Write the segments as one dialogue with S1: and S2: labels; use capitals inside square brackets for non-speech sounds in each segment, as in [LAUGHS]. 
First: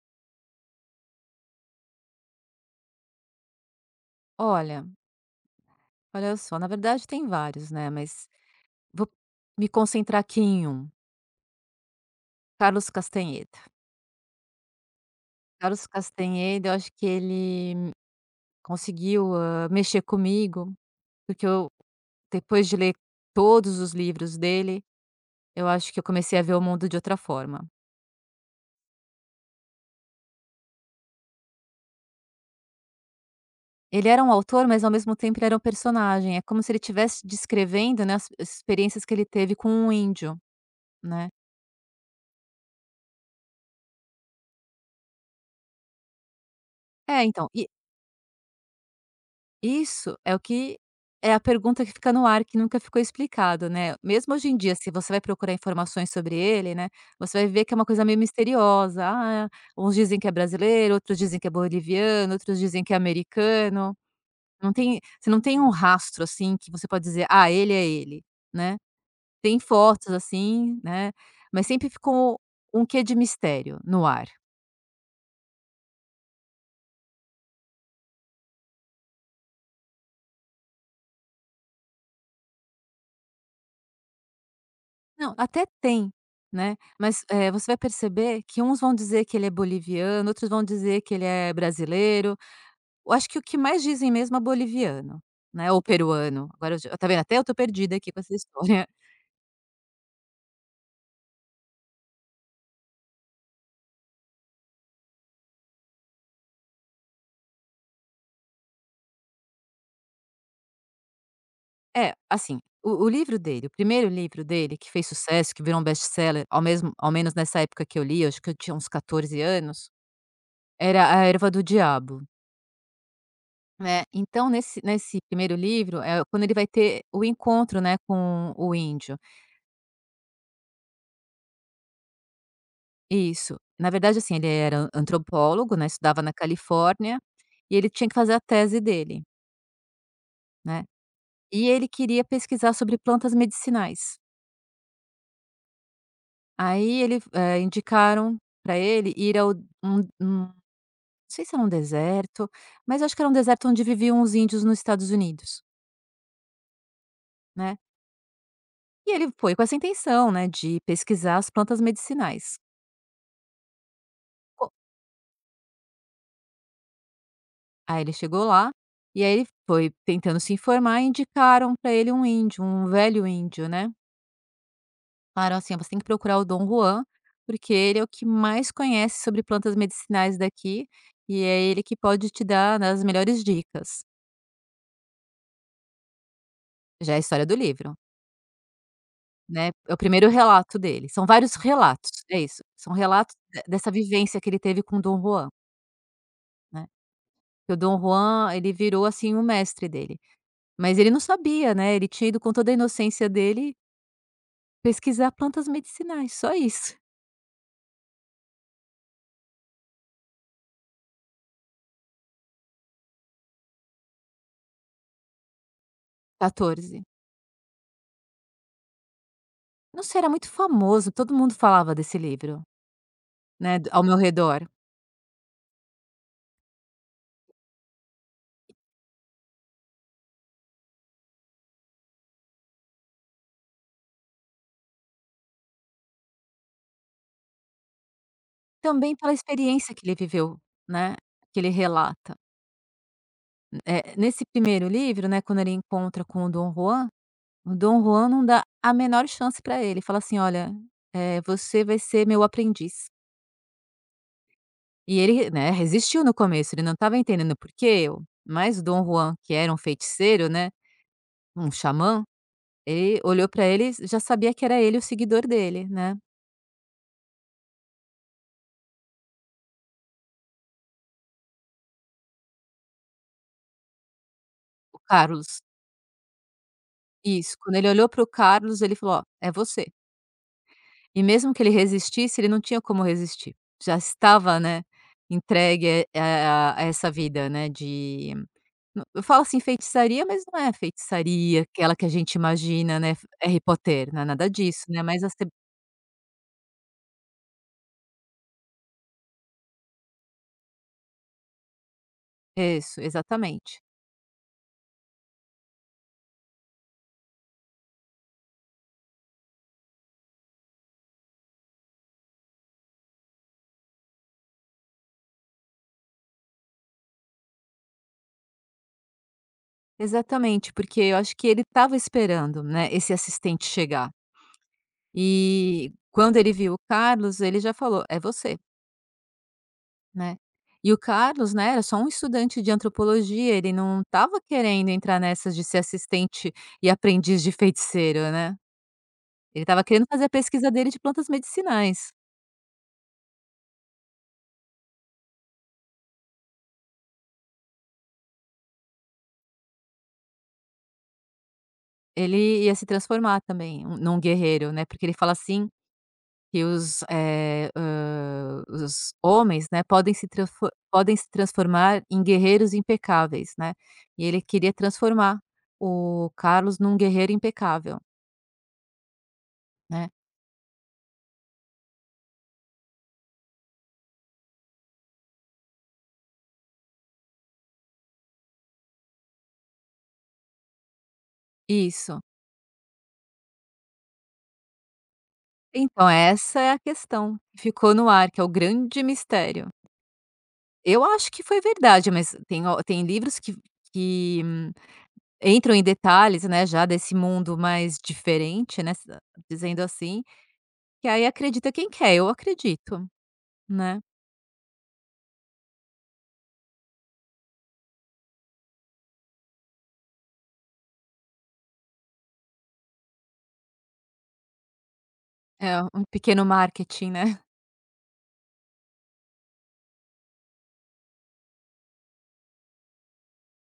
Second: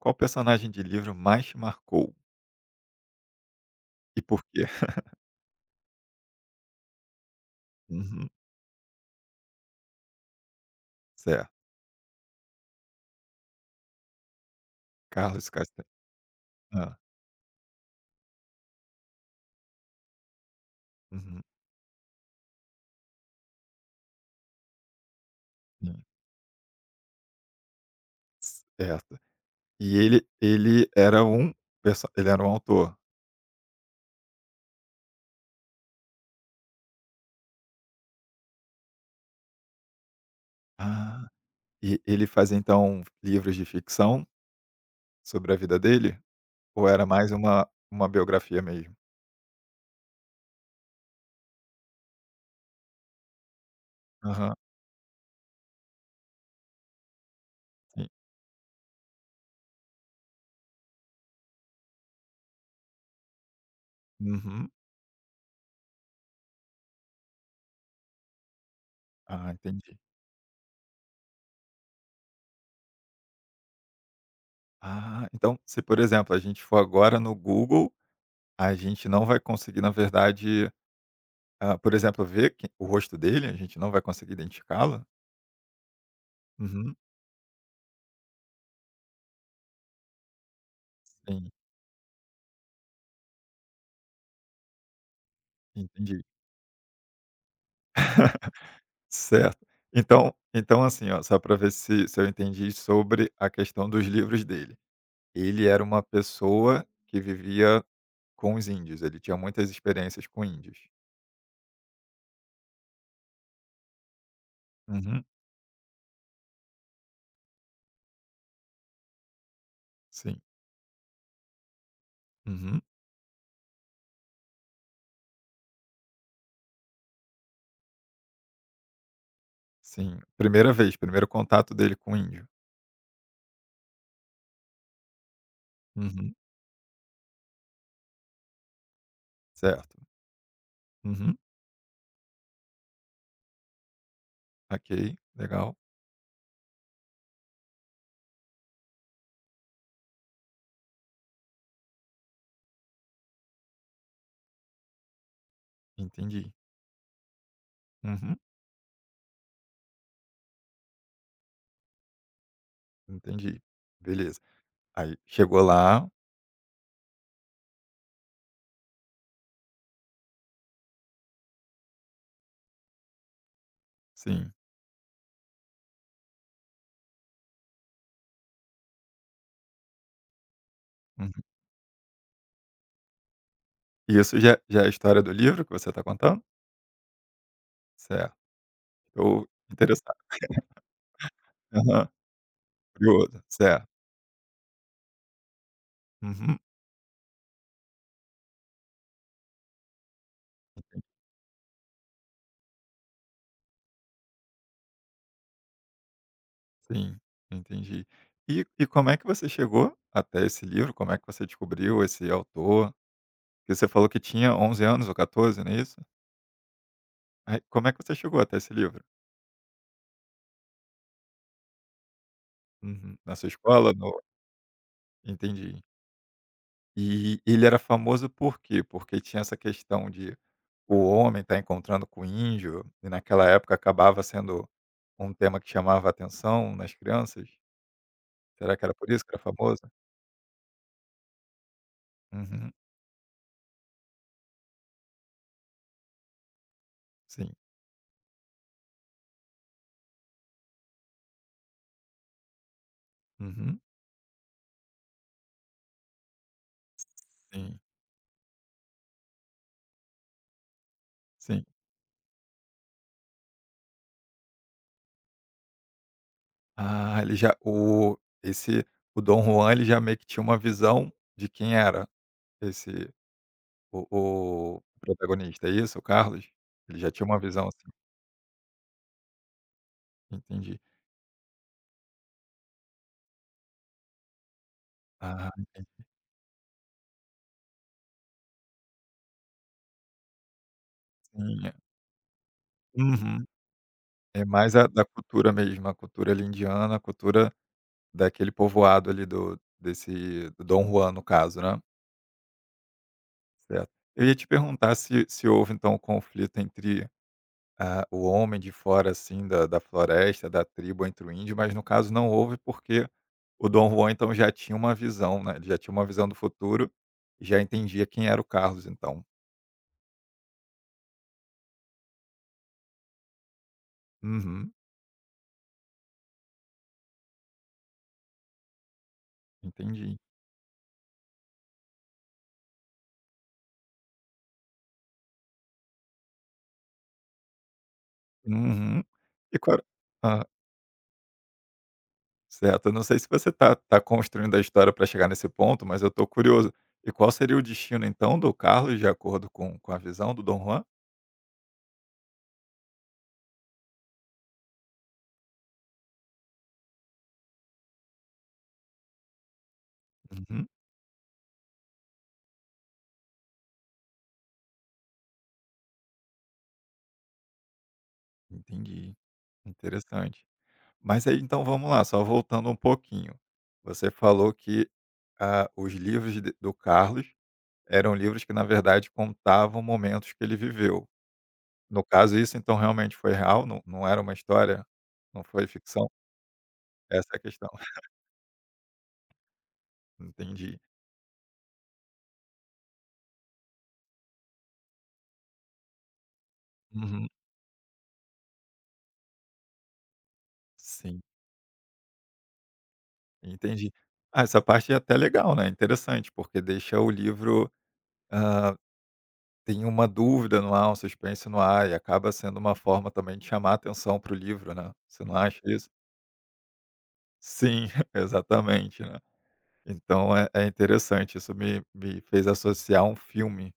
S1: Qual personagem de livro mais te marcou? E por quê?
S2: Olha
S1: [CHUCKLES]
S2: Olha só, na verdade, tem vários, né, mas
S1: Uhum.
S2: vou me concentrar aqui em um.
S1: Certo.
S2: Carlos Castanheda.
S1: Carlos Casta
S2: Carlos Castanheda, eu acho
S1: Hã.
S2: que ele, conseguiu, hã, mexer comigo.
S1: Uhum.
S2: Porque eu depois de ler todos os livros dele, eu acho que
S1: Hum.
S2: eu comecei a ver o mundo de outra forma.
S1: Certo. E ele ele era um perso ele era um autor?
S2: Ele era um autor, mas, ao mesmo tempo, ele era um personagem. É como se ele tivesse descrevendo, né, as as experiências que ele teve com um índio,
S1: Ah!
S2: né.
S1: E ele faz, então, livros de ficção sobre a vida dele? Ou era
S2: É,
S1: mais
S2: então
S1: uma
S2: e
S1: uma biografia mesmo?
S2: Isso é o que é a pergunta que fica no ar que nunca ficou explicado, né. Mesmo hoje
S1: Aham.
S2: em dia, se você vai procurar informações sobre ele, né, você vai ver que é uma coisa
S1: Sim.
S2: meio misteriosa. Ah, uns dizem que é brasileiro, outros dizem que é boliviano, outros dizem que é americano.
S1: Uhum.
S2: Não tem você não tem um rastro, assim, que você pode dizer: "Ah, ele é ele", né.
S1: Ah,
S2: Tem
S1: entendi.
S2: fotos, assim, né, mas sempre ficou, um quê de mistério no ar.
S1: Ah, então, se, por exemplo, a gente for agora no Google, a gente não vai conseguir na verdade, ah, por exemplo ver que o rosto dele? A gente não vai conseguir identificá-lo?
S2: Não, até tem, né.
S1: Uhum.
S2: Mas, eh, você vai perceber que uns vão dizer que ele é boliviano, outros vão dizer que ele
S1: Sim.
S2: é brasileiro. Eu acho que o que mais dizem mesmo é boliviano, né, ou
S1: Entendi.
S2: peruano. Agora eu já tá vendo, até eu tô perdida aqui com essa história.
S1: [CHUCKLES] Certo. Então então, assim, ó, só pra ver se se eu entendi sobre a questão dos livros dele. Ele era uma pessoa que vivia com os índios. Ele tinha muitas experiências com índios.
S2: É. Assim, o o livro dele o 1º livro dele que fez
S1: Uhum.
S2: sucesso, que virou um best-seller ao mesmo ao menos nessa época que eu li, eu acho que eu tinha uns 14 anos,
S1: Sim.
S2: era A erva do Diabo.
S1: Uhum.
S2: Né. Então, nesse nesse 1º livro, eh, quando ele vai ter o encontro, né, com o índio.
S1: Sim. 1ª vez? 1º contato dele com índio?
S2: Isso. Na verdade, assim, ele era antropólogo, né. Estudava na
S1: Uhum.
S2: Califórnia. E ele tinha que fazer a tese dele.
S1: Certo.
S2: Né,
S1: Uhum.
S2: e ele queria pesquisar sobre plantas medicinais.
S1: Ok, legal.
S2: Aí ele fo eh, indicaram pra ele ir ao um um não sei se era um deserto, mas acho que era um deserto onde viviam os índios nos Estados Unidos.
S1: Entendi.
S2: Né.
S1: Uhum.
S2: E ele foi com essa intenção, né, de pesquisar as plantas medicinais.
S1: Entendi, beleza.
S2: Co
S1: Aí chegou lá
S2: Aí ele chegou lá, e aí ele foi tentando se informar e indicaram pra ele um índio, um velho índio, né.
S1: Sim.
S2: Falaram assim: "Você tem que procurar o Don Juan, porque ele é o que mais conhece sobre plantas medicinais daqui e
S1: Uhum.
S2: é ele que pode te dar, né, as melhores dicas".
S1: E isso já já é a história do livro que você tá contando?
S2: Já é a história do livro.
S1: Certo. Tô
S2: Né, é o
S1: interessado.
S2: primeiro relato dele. São vários
S1: [LAUGHS] Aham.
S2: relatos, é isso, são relatos
S1: Curioso,
S2: de
S1: certo.
S2: dessa vivência que ele teve com o Dom Juan.
S1: Uhum.
S2: Né, porque o Dom Juan, ele virou, assim, o mestre dele. Mas ele não sabia, né, ele tinha ido com toda a inocência dele pesquisar plantas medicinais, só isso.
S1: Sim, entendi. E e como é que você chegou até esse livro? Como é que você descobriu esse autor? Porque você falou que tinha 11 anos ou 14, não é isso?
S2: 14.
S1: Ai, como é que você chegou até esse livro?
S2: Nossa, era muito famoso, todo mundo falava desse livro,
S1: Uhum. Na sua
S2: né,
S1: escola,
S2: ao meu
S1: no
S2: redor.
S1: Entendi. Eh, ele era famoso por quê? Porque tinha essa questão de o homem estar encontrando com o índio e naquela época acabava sendo um tema que chamava atenção nas crianças. Será que era por
S2: Também
S1: isso
S2: pela
S1: que era famoso?
S2: experiência que ele viveu, né, que ele relata.
S1: Uhum.
S2: Hum, eh, nesse primeiro livro, né, quando ele encontra com o Dom Juan,
S1: Sim.
S2: o Dom Juan não dá a menor chance pra ele, fala assim olha: "Eh, você vai ser meu aprendiz".
S1: Uhum.
S2: E ele re né, resistiu no começo, ele não estava entendendo "por
S1: Sim.
S2: que eu?". Mas o Dom Juan, que era um feiticeiro, né,
S1: Sim.
S2: um xamã, e olhou pra ele, já sabia que era ele o seguidor dele, né.
S1: Ah, ele já oh esse o Dom Juan, ele já meio que tinha uma visão de quem era esse, o o
S2: O Carlos.
S1: protagonista, é isso, o Carlos? Ele já tinha uma
S2: Isso.
S1: visão
S2: Quando ele
S1: assim.
S2: olhou para o Carlos, ele falou: "Ó, é você".
S1: Entendi.
S2: E mesmo que ele resistisse, ele não tinha como resistir. Já estava, né,
S1: Ah entendi.
S2: entregue, eh a a essa vida, né, de eu eu falo assim feitiçaria, mas não é feitiçaria,
S1: [UNINTELLIGIBLE]
S2: aquela que a gente imagina, né,
S1: Uhum.
S2: Harry Potter, não é
S1: É
S2: nada
S1: mais
S2: disso,
S1: a
S2: né,
S1: da
S2: mas as te
S1: cultura mesmo, a cultura ali, indiana, a cultura daquele povoado ali do desse do Dom Juan, no caso, né.
S2: Isso, exatamente.
S1: Certo. Eu ia te perguntar se se houve, então, o conflito entre, ah, o homem de fora assim da da floresta, da tribo, entre o índio, mas no caso não houve, porque o Don Juan, então, já tinha uma visão, né, ele já tinha uma visão do futuro, já entendia quem era o Carlos, então.
S2: Exatamente, porque eu acho que ele estava esperando, né, esse assistente chegar.
S1: Uhum.
S2: E quando ele viu o Carlos, ele já falou: "É você".
S1: Entendi.
S2: Né. E o Carlos, né, era só um estudante de antropologia, ele não estava querendo entrar nessa de ser assistente e aprendiz de feiticeiro, né.
S1: Uhum. E
S2: Ele
S1: qual
S2: estava querendo fazer a
S1: era ah.
S2: pesquisa dele de plantas medicinais.
S1: Certo, eu não sei se você tá tá construindo a história pra chegar nesse ponto, mas eu tô curioso. E qual seria o destino, então, do Carlos de acordo com com a visão do Dom Juan?
S2: Ele ia se transformar também um num guerreiro, né, porque ele fala assim que os eh, hã, o os homens, né, podem se
S1: Uhum.
S2: tranfor podem se transformar em guerreiros impecáveis, né, e ele queria transformar o Carlos num guerreiro impecável.
S1: Entendi,
S2: Né.
S1: interessante. Mas aí então vamos lá, só voltando um pouquinho, você falou que, ah, os livros de do Carlos eram livros que na verdade contavam momentos que ele viveu. No
S2: Isso.
S1: caso, isso então realmente foi real, não não era uma história não foi
S2: Então,
S1: ficção?
S2: é essa é a
S1: Essa é
S2: questão
S1: a
S2: que
S1: questão.
S2: ficou
S1: [CHUCKLES]
S2: no ar que é o grande mistério.
S1: Entendi.
S2: Eu acho que foi verdade, mas tem o tem livros que v que entram em detalhes, né, já desse
S1: Uhum.
S2: mundo mais diferente, né, dizendo assim, que
S1: Sim.
S2: aí acredita quem quer, eu acredito,
S1: Entendi.
S2: né.
S1: Ah, essa parte é até legal, né, interessante, porque deixa o livro, hã, tem uma dúvida no ar, um suspense no ar e acaba sendo uma forma, também, de chamar atenção para o livro, né. Você não acha
S2: É
S1: isso?
S2: um pequeno marketing, né? [CHUCKLES]
S1: Sim, [CHUCKLES] exatamente, né. Então é é interessante, isso me me fez associar um filme,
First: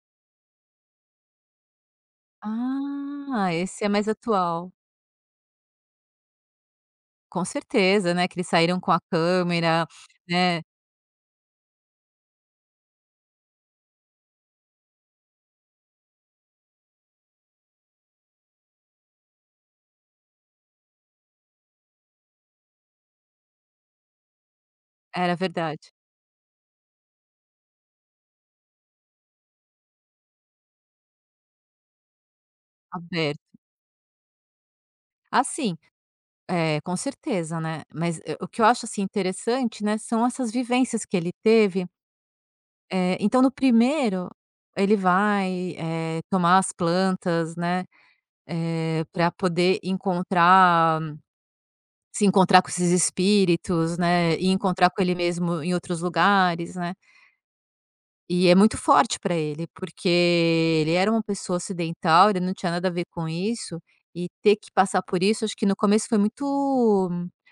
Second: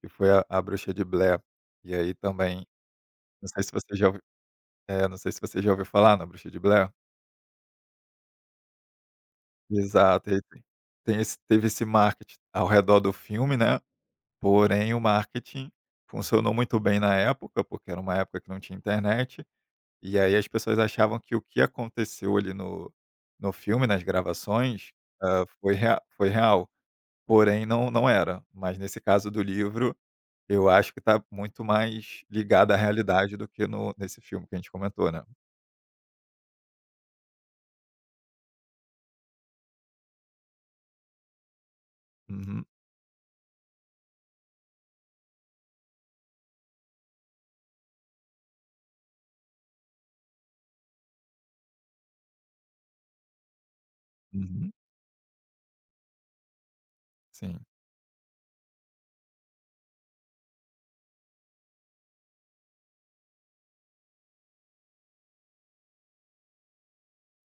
S1: que foi A A Bruxa de Blair, e aí também não
S2: Ah,
S1: sei se
S2: esse é
S1: você já
S2: mais
S1: ouviu
S2: atual.
S1: eh, não sei se você já ouviu falar na Bruxa de Blair.
S2: Com certeza, né, que eles saíram com a câmera,
S1: Exato,
S2: [SNIFFS]
S1: e aí
S2: né.
S1: tem tem esse teve esse marketing ao redor do filme, né, porém o marketing funcionou muito bem na época, porque era uma época que não tinha internet, e aí as pessoas achavam que o que aconteceu ali no no filme, nas gravações,
S2: Era
S1: hã, foi
S2: verdade.
S1: rea foi real, porém não não era, mas nesse caso do livro, eu acho que está muito mais ligada à realidade do
S2: Aberto.
S1: que no nesse filme que a gente comentou, né.
S2: Assim, eh, com certeza, né, mas, eh, o que eu acho assim interessante, né, são essas vivências que ele teve...
S1: Uhum.
S2: eh, então no primeiro, ele vai, eh, tomar as plantas, né, eh, para poder encontrar. Se encontrar com esses espíritos, né, e
S1: Uhum.
S2: encontrar com ele mesmo em outros lugares, né.
S1: Sim.
S2: E é muito forte para ele, porque ele era uma pessoa ocidental, ele não tinha nada a ver com isso e ter que passar por isso, acho que no começo foi muito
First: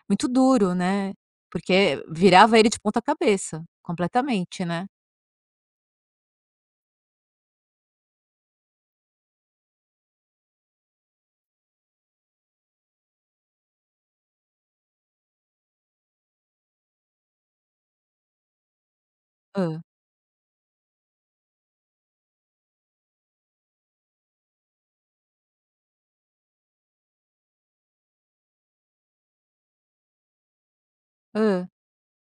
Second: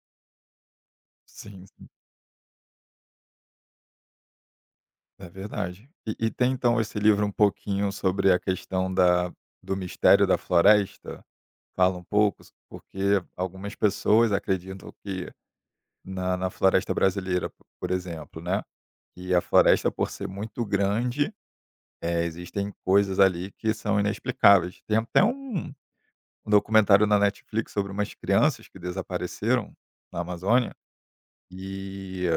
S2: muito duro, né,
S1: Sim, sim.
S2: porque virava ele de ponta-cabeça, completamente, né.
S1: É verdade. E e tem então esse livro um pouquinho sobre a questão da do mistério da floresta, fala um pouco s porque algumas pessoas acreditam que na na floresta brasileira, por exemplo, né, e a
S2: Hã.
S1: floresta por ser muito grande, eh, existem coisas ali que são inexplicáveis. Tem até um um documentário na Netflix sobre umas crianças que desapareceram na Amazônia,
S2: Hã.
S1: e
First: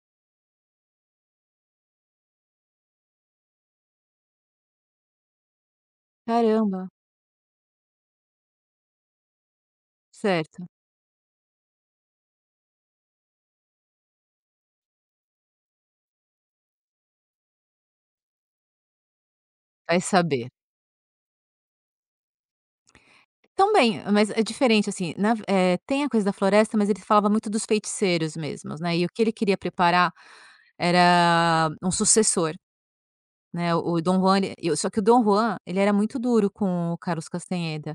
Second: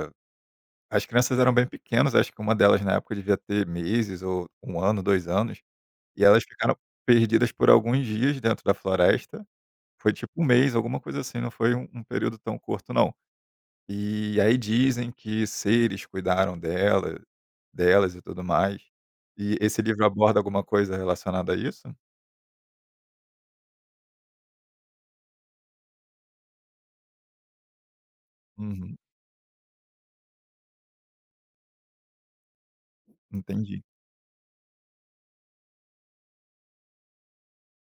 S1: as crianças eram bem pequenas, acho que uma delas na época devia ter meses ou 1 ano, 2 anos, e elas ficaram
S2: Caramba.
S1: perdidas por alguns dias dentro da floresta. Foi tipo 1
S2: Certo.
S1: mês, alguma coisa assim, não foi um um período tão curto não. E aí dizem que seres cuidaram dela delas e tudo mais. E esse
S2: Vai
S1: livro aborda
S2: saber.
S1: alguma coisa relacionada a isso?
S2: Também, mas é diferente, assim, na ve eh, tem a coisa da floresta, mas eles falava muito dos feiticeiros mesmos,
S1: Uhum.
S2: né, e o que ele queria preparar era um sucessor, né,
S1: Entendi.
S2: o o Dom Juan, ele só que o Dom Juan, ele era muito duro com o Carlos Castaneda,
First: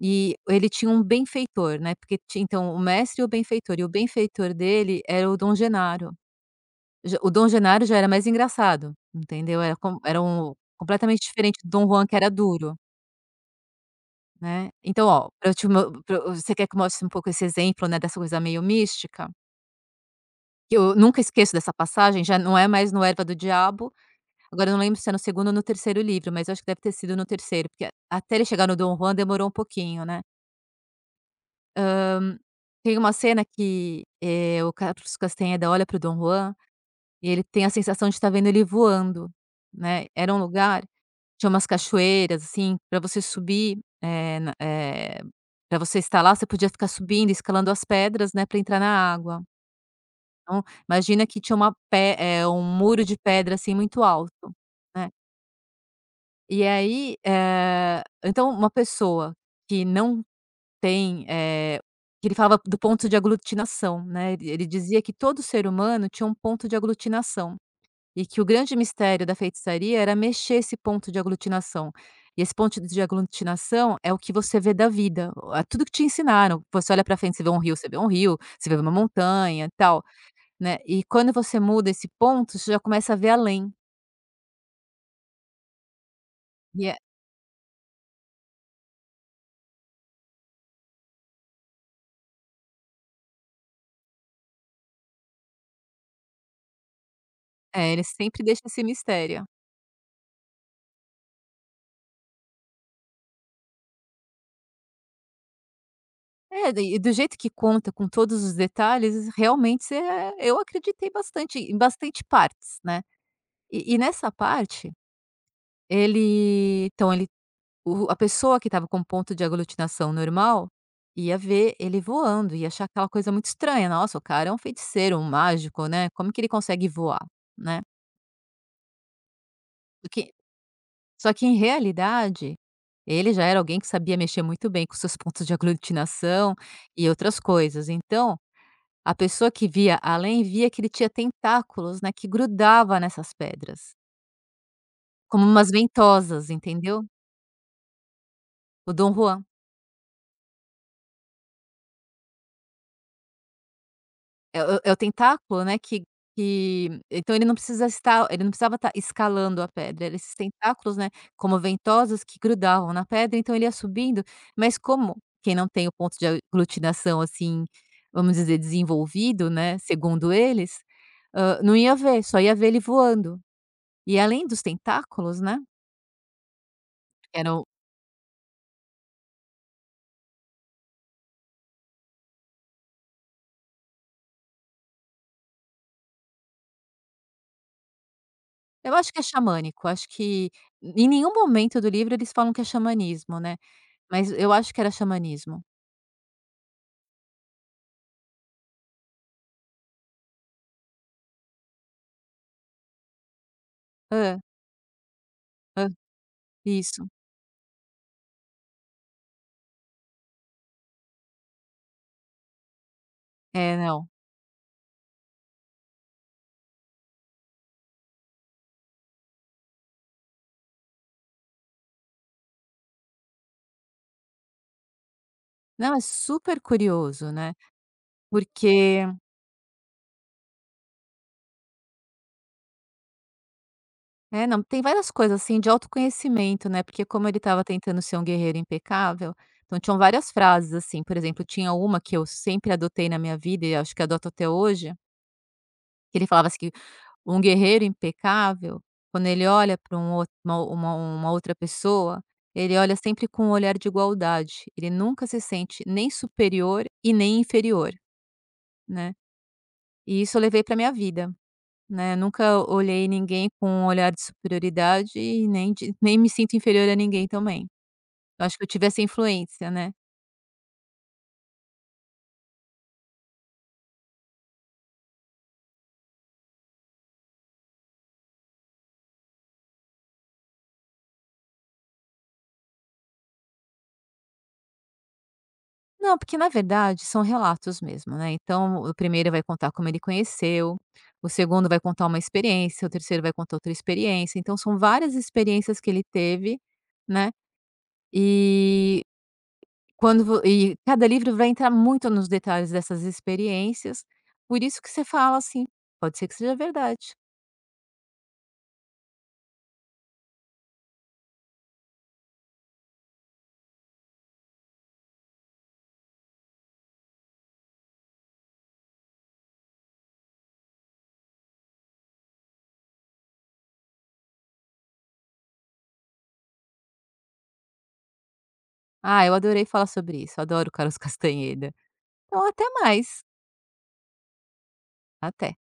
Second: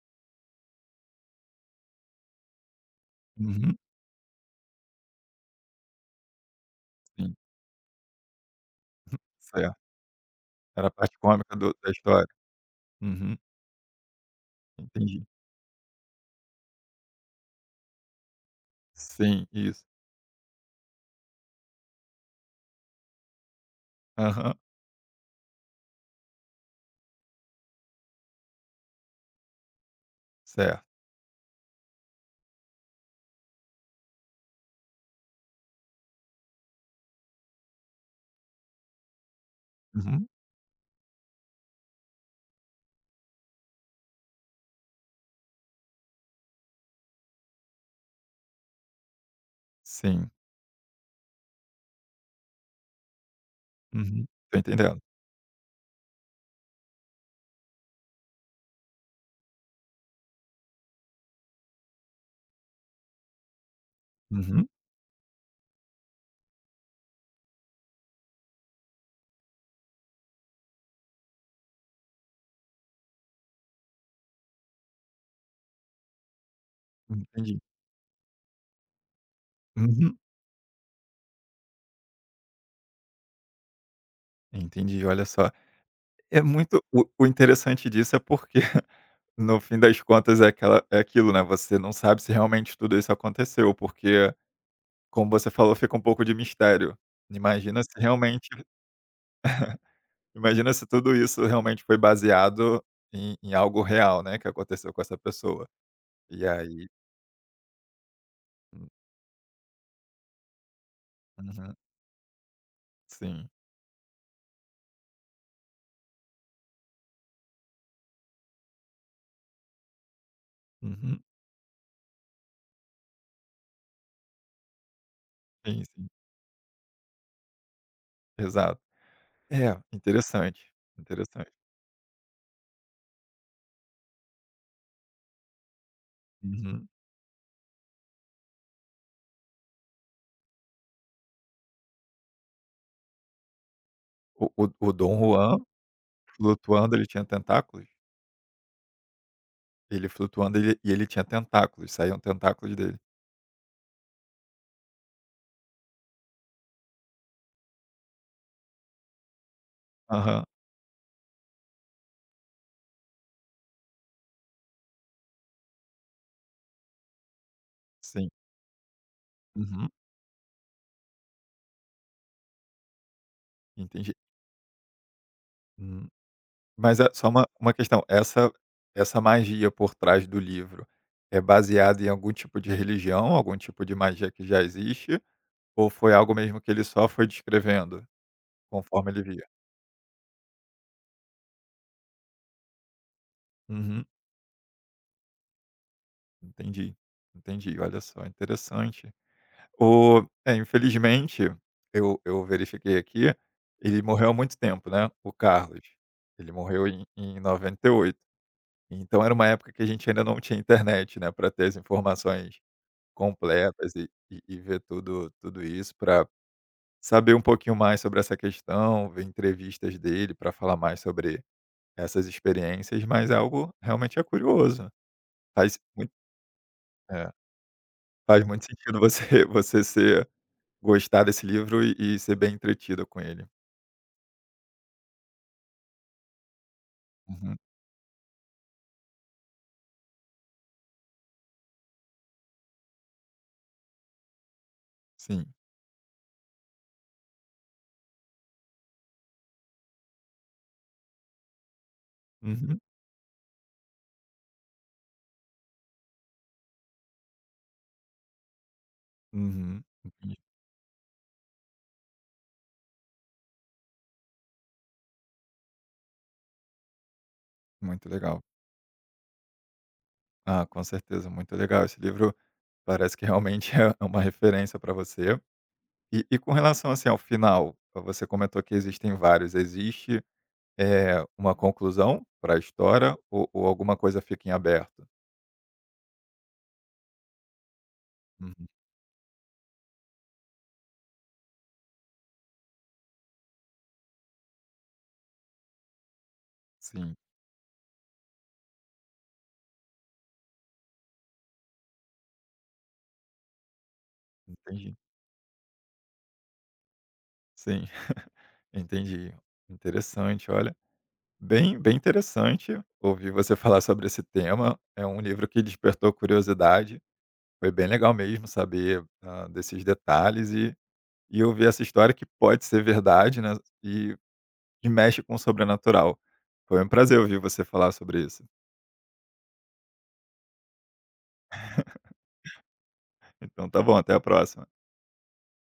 S2: e ele tinha um benfeitor, né, porque ti então, o mestre e o benfeitor,
S1: Uhum.
S2: e o benfeitor dele era o Dom Genaro. Ge o
S1: Sim.
S2: Dom Genaro já era mais engraçado, entendeu,
S1: Cer
S2: era com era um o
S1: Era a parte
S2: completamente
S1: cômica
S2: diferente do
S1: do
S2: Dom
S1: da
S2: Juan, que era
S1: história?
S2: duro.
S1: Uhum.
S2: Né. Então
S1: Entendi.
S2: ó, pra eu te mo pra eu você quer que mostre um pouco esse exemplo, né, dessa coisa meio mística?
S1: Sim, isso.
S2: Que eu nunca esqueço dessa passagem, já não é mais no Erva do Diabo,
S1: Aham.
S2: agora eu não lembro se é no 2º ou no 3º livro, mas eu acho que deve ter sido no 3º, porque a até ele chegar no Dom Juan demorou um pouquinho, né.
S1: Cer
S2: Hã, tem uma cena que, eh, o Carlos Castaneda olha para o Dom Juan e ele tem a sensação de estar vendo ele voando, né.
S1: Uhum.
S2: Era um lugar, tinha umas cachoeiras, assim, pra você subir, eh, na eh, pra você estar lá, você podia ficar subindo, escalando as pedras, né, pra entrar na água.
S1: Sim.
S2: Então, imagina que tinha uma pe eh, um muro de pedra, assim, muito
S1: Uhum.
S2: alto,
S1: Tô entendendo.
S2: né. E aí, eh, então uma pessoa que não tem, eh, que ele falava do ponto de aglutinação né, ele ele
S1: Uhum.
S2: dizia que todo ser humano tinha um ponto de aglutinação, e que o grande mistério da feitiçaria era mexer esse ponto de aglutinação, e esse ponto de aglutinação é o que você vê da vida, tudo que te ensinaram, você olha para frente você vê um
S1: Entendi.
S2: rio você vê um rio, você vê uma montanha tal,
S1: Uhum.
S2: né, e quando você muda esse ponto você já começa a ver além.
S1: Entendi, olha só. É muito
S2: E, é.
S1: o o interessante disso é porque, no fim das contas é aquela é aquilo né, você não sabe se realmente tudo isso aconteceu, porque como você falou fica um pouco de mistério. Imagina se
S2: É, ele sempre
S1: realmente
S2: deixa
S1: [CHUCKLES]
S2: esse mistério.
S1: imagina se tudo isso realmente foi baseado em em algo real né, que aconteceu com essa pessoa. E
S2: É,
S1: aí.
S2: daí e do jeito que conta com todos os
S1: Hum.
S2: detalhes, realmente você é eu acreditei bastante
S1: Uhum.
S2: em bastante partes né.
S1: Sim.
S2: E e nessa parte, ele então ele o a pessoa que estava com ponto de aglutinação normal
S1: Uhum.
S2: ia ver ele voando ia achar aquela coisa muito estranha, nossa o cara é um feiticeiro, um
S1: Sim,
S2: mágico
S1: sim.
S2: né, como que ele consegue voar, né.
S1: Exato. É,
S2: Do que
S1: interessante,
S2: só que
S1: interessante.
S2: em realidade ele já era alguém que sabia mexer muito bem com seus pontos de aglutinação
S1: Uhum.
S2: e outras coisas, então a pessoa que via além via que ele tinha tentáculos né, que grudava nessas pedras
S1: O o o Dom
S2: como
S1: Juan,
S2: umas ventosas
S1: flutuando
S2: entendeu?
S1: ele tinha tentáculos?
S2: O Dom Juan.
S1: Ele flutuando, ele e ele tinha tentáculos, saíam tentáculos dele.
S2: É o é o tentáculo, né, que que então ele não precisa estar ele não precisava estar escalando a pedra, era esses
S1: Aham.
S2: tentáculos, né, como ventosas que grudavam na pedra, então ele ia subindo, mas como quem não tem o ponto de aglutinação, assim,
S1: Sim.
S2: vamos dizer, desenvolvido, né,
S1: Uhum.
S2: segundo eles, hã, não ia ver, só ia ver ele voando.
S1: Entendi.
S2: E além dos tentáculos, né
S1: Hum. Mas é só uma
S2: era o
S1: uma questão, essa essa magia por trás do livro é baseada em algum tipo de religião, algum tipo de magia que já existe, ou foi algo mesmo que ele só foi descrevendo
S2: Eu
S1: conforme
S2: acho que
S1: ele
S2: é
S1: via?
S2: xamânico, acho que em nenhum momento do livro eles falam que é xamanismo, né,
S1: Uhum.
S2: mas eu acho que era xamanismo.
S1: Entendi, entendi. Olha só, interessante. O é, infelizmente, eu eu verifiquei aqui, ele morreu há
S2: Hã.
S1: muito tempo, né, o Carlos.
S2: Hã.
S1: Ele morreu em
S2: Isso.
S1: em 98. Então era uma época que a gente ainda não tinha internet, né, para ter as informações
S2: É,
S1: completas e
S2: não.
S1: e e ver tudo tudo isso para saber um pouquinho mais sobre essa questão, ver entrevistas dele para falar mais sobre essas experiências, mas é algo realmente é curioso. Faz
S2: Não, é
S1: mui
S2: super curioso,
S1: é,
S2: né.
S1: faz muito sentido
S2: Porque
S1: você você ser gostar desse livro e e ser bem entretida com ele.
S2: Eh, não, tem várias coisas, assim, de autoconhecimento, né, porque como ele
S1: Uhum.
S2: estava tentando ser um guerreiro impecável, então tinham várias frases, assim, por exemplo, tinha uma que eu sempre adotei na minha vida e acho que adoto até hoje
S1: Sim.
S2: que ele falava assim, que um guerreiro impecável quando ele olha pra um outro uma uma outra pessoa, ele
S1: Uhum.
S2: olha sempre com um olhar de igualdade, ele nunca se sente nem superior e nem inferior, né.
S1: Uhum.
S2: E isso eu levei pra minha vida, né, nunca olhei ninguém com um olhar de superioridade e nem de nem me sinto inferior a ninguém também,
S1: Muito legal.
S2: eu acho que eu tive essa influência, né.
S1: Ah, com certeza, muito legal, esse livro parece que realmente é é uma referência pra você. E e com relação, assim, ao final, você comentou que existem vários, existe, eh, uma conclusão pra história ou ou alguma coisa fica em aberto?
S2: Não, porque na verdade são relatos mesmo, né,
S1: Uhum.
S2: então o 1º vai contar como ele conheceu, o 2º vai contar uma experiência, o 3º vai contar outra experiência, então, são várias experiências que ele teve,
S1: Sim.
S2: né, e quando vo e cada livro vai entrar muito nos detalhes dessas experiências, por isso que
S1: Entendi.
S2: você fala assim: "Pode ser que seja verdade".
S1: Sim, [CHUCKLES] entendi. Interessante. Olha, bem bem interessante ouvir você falar sobre esse tema, é um livro que despertou curiosidade, foi bem legal mesmo saber, hã, desses detalhes e e ouvir essa história que pode ser verdade né, e e mexe com o sobrenatural. Foi um prazer ouvir você falar sobre isso.
S2: Ah, eu adorei falar sobre isso, adoro o Carlos Castañeda. Então até mais.
S1: [LAUGHS] Então tá bom, até a próxima.
S2: Até.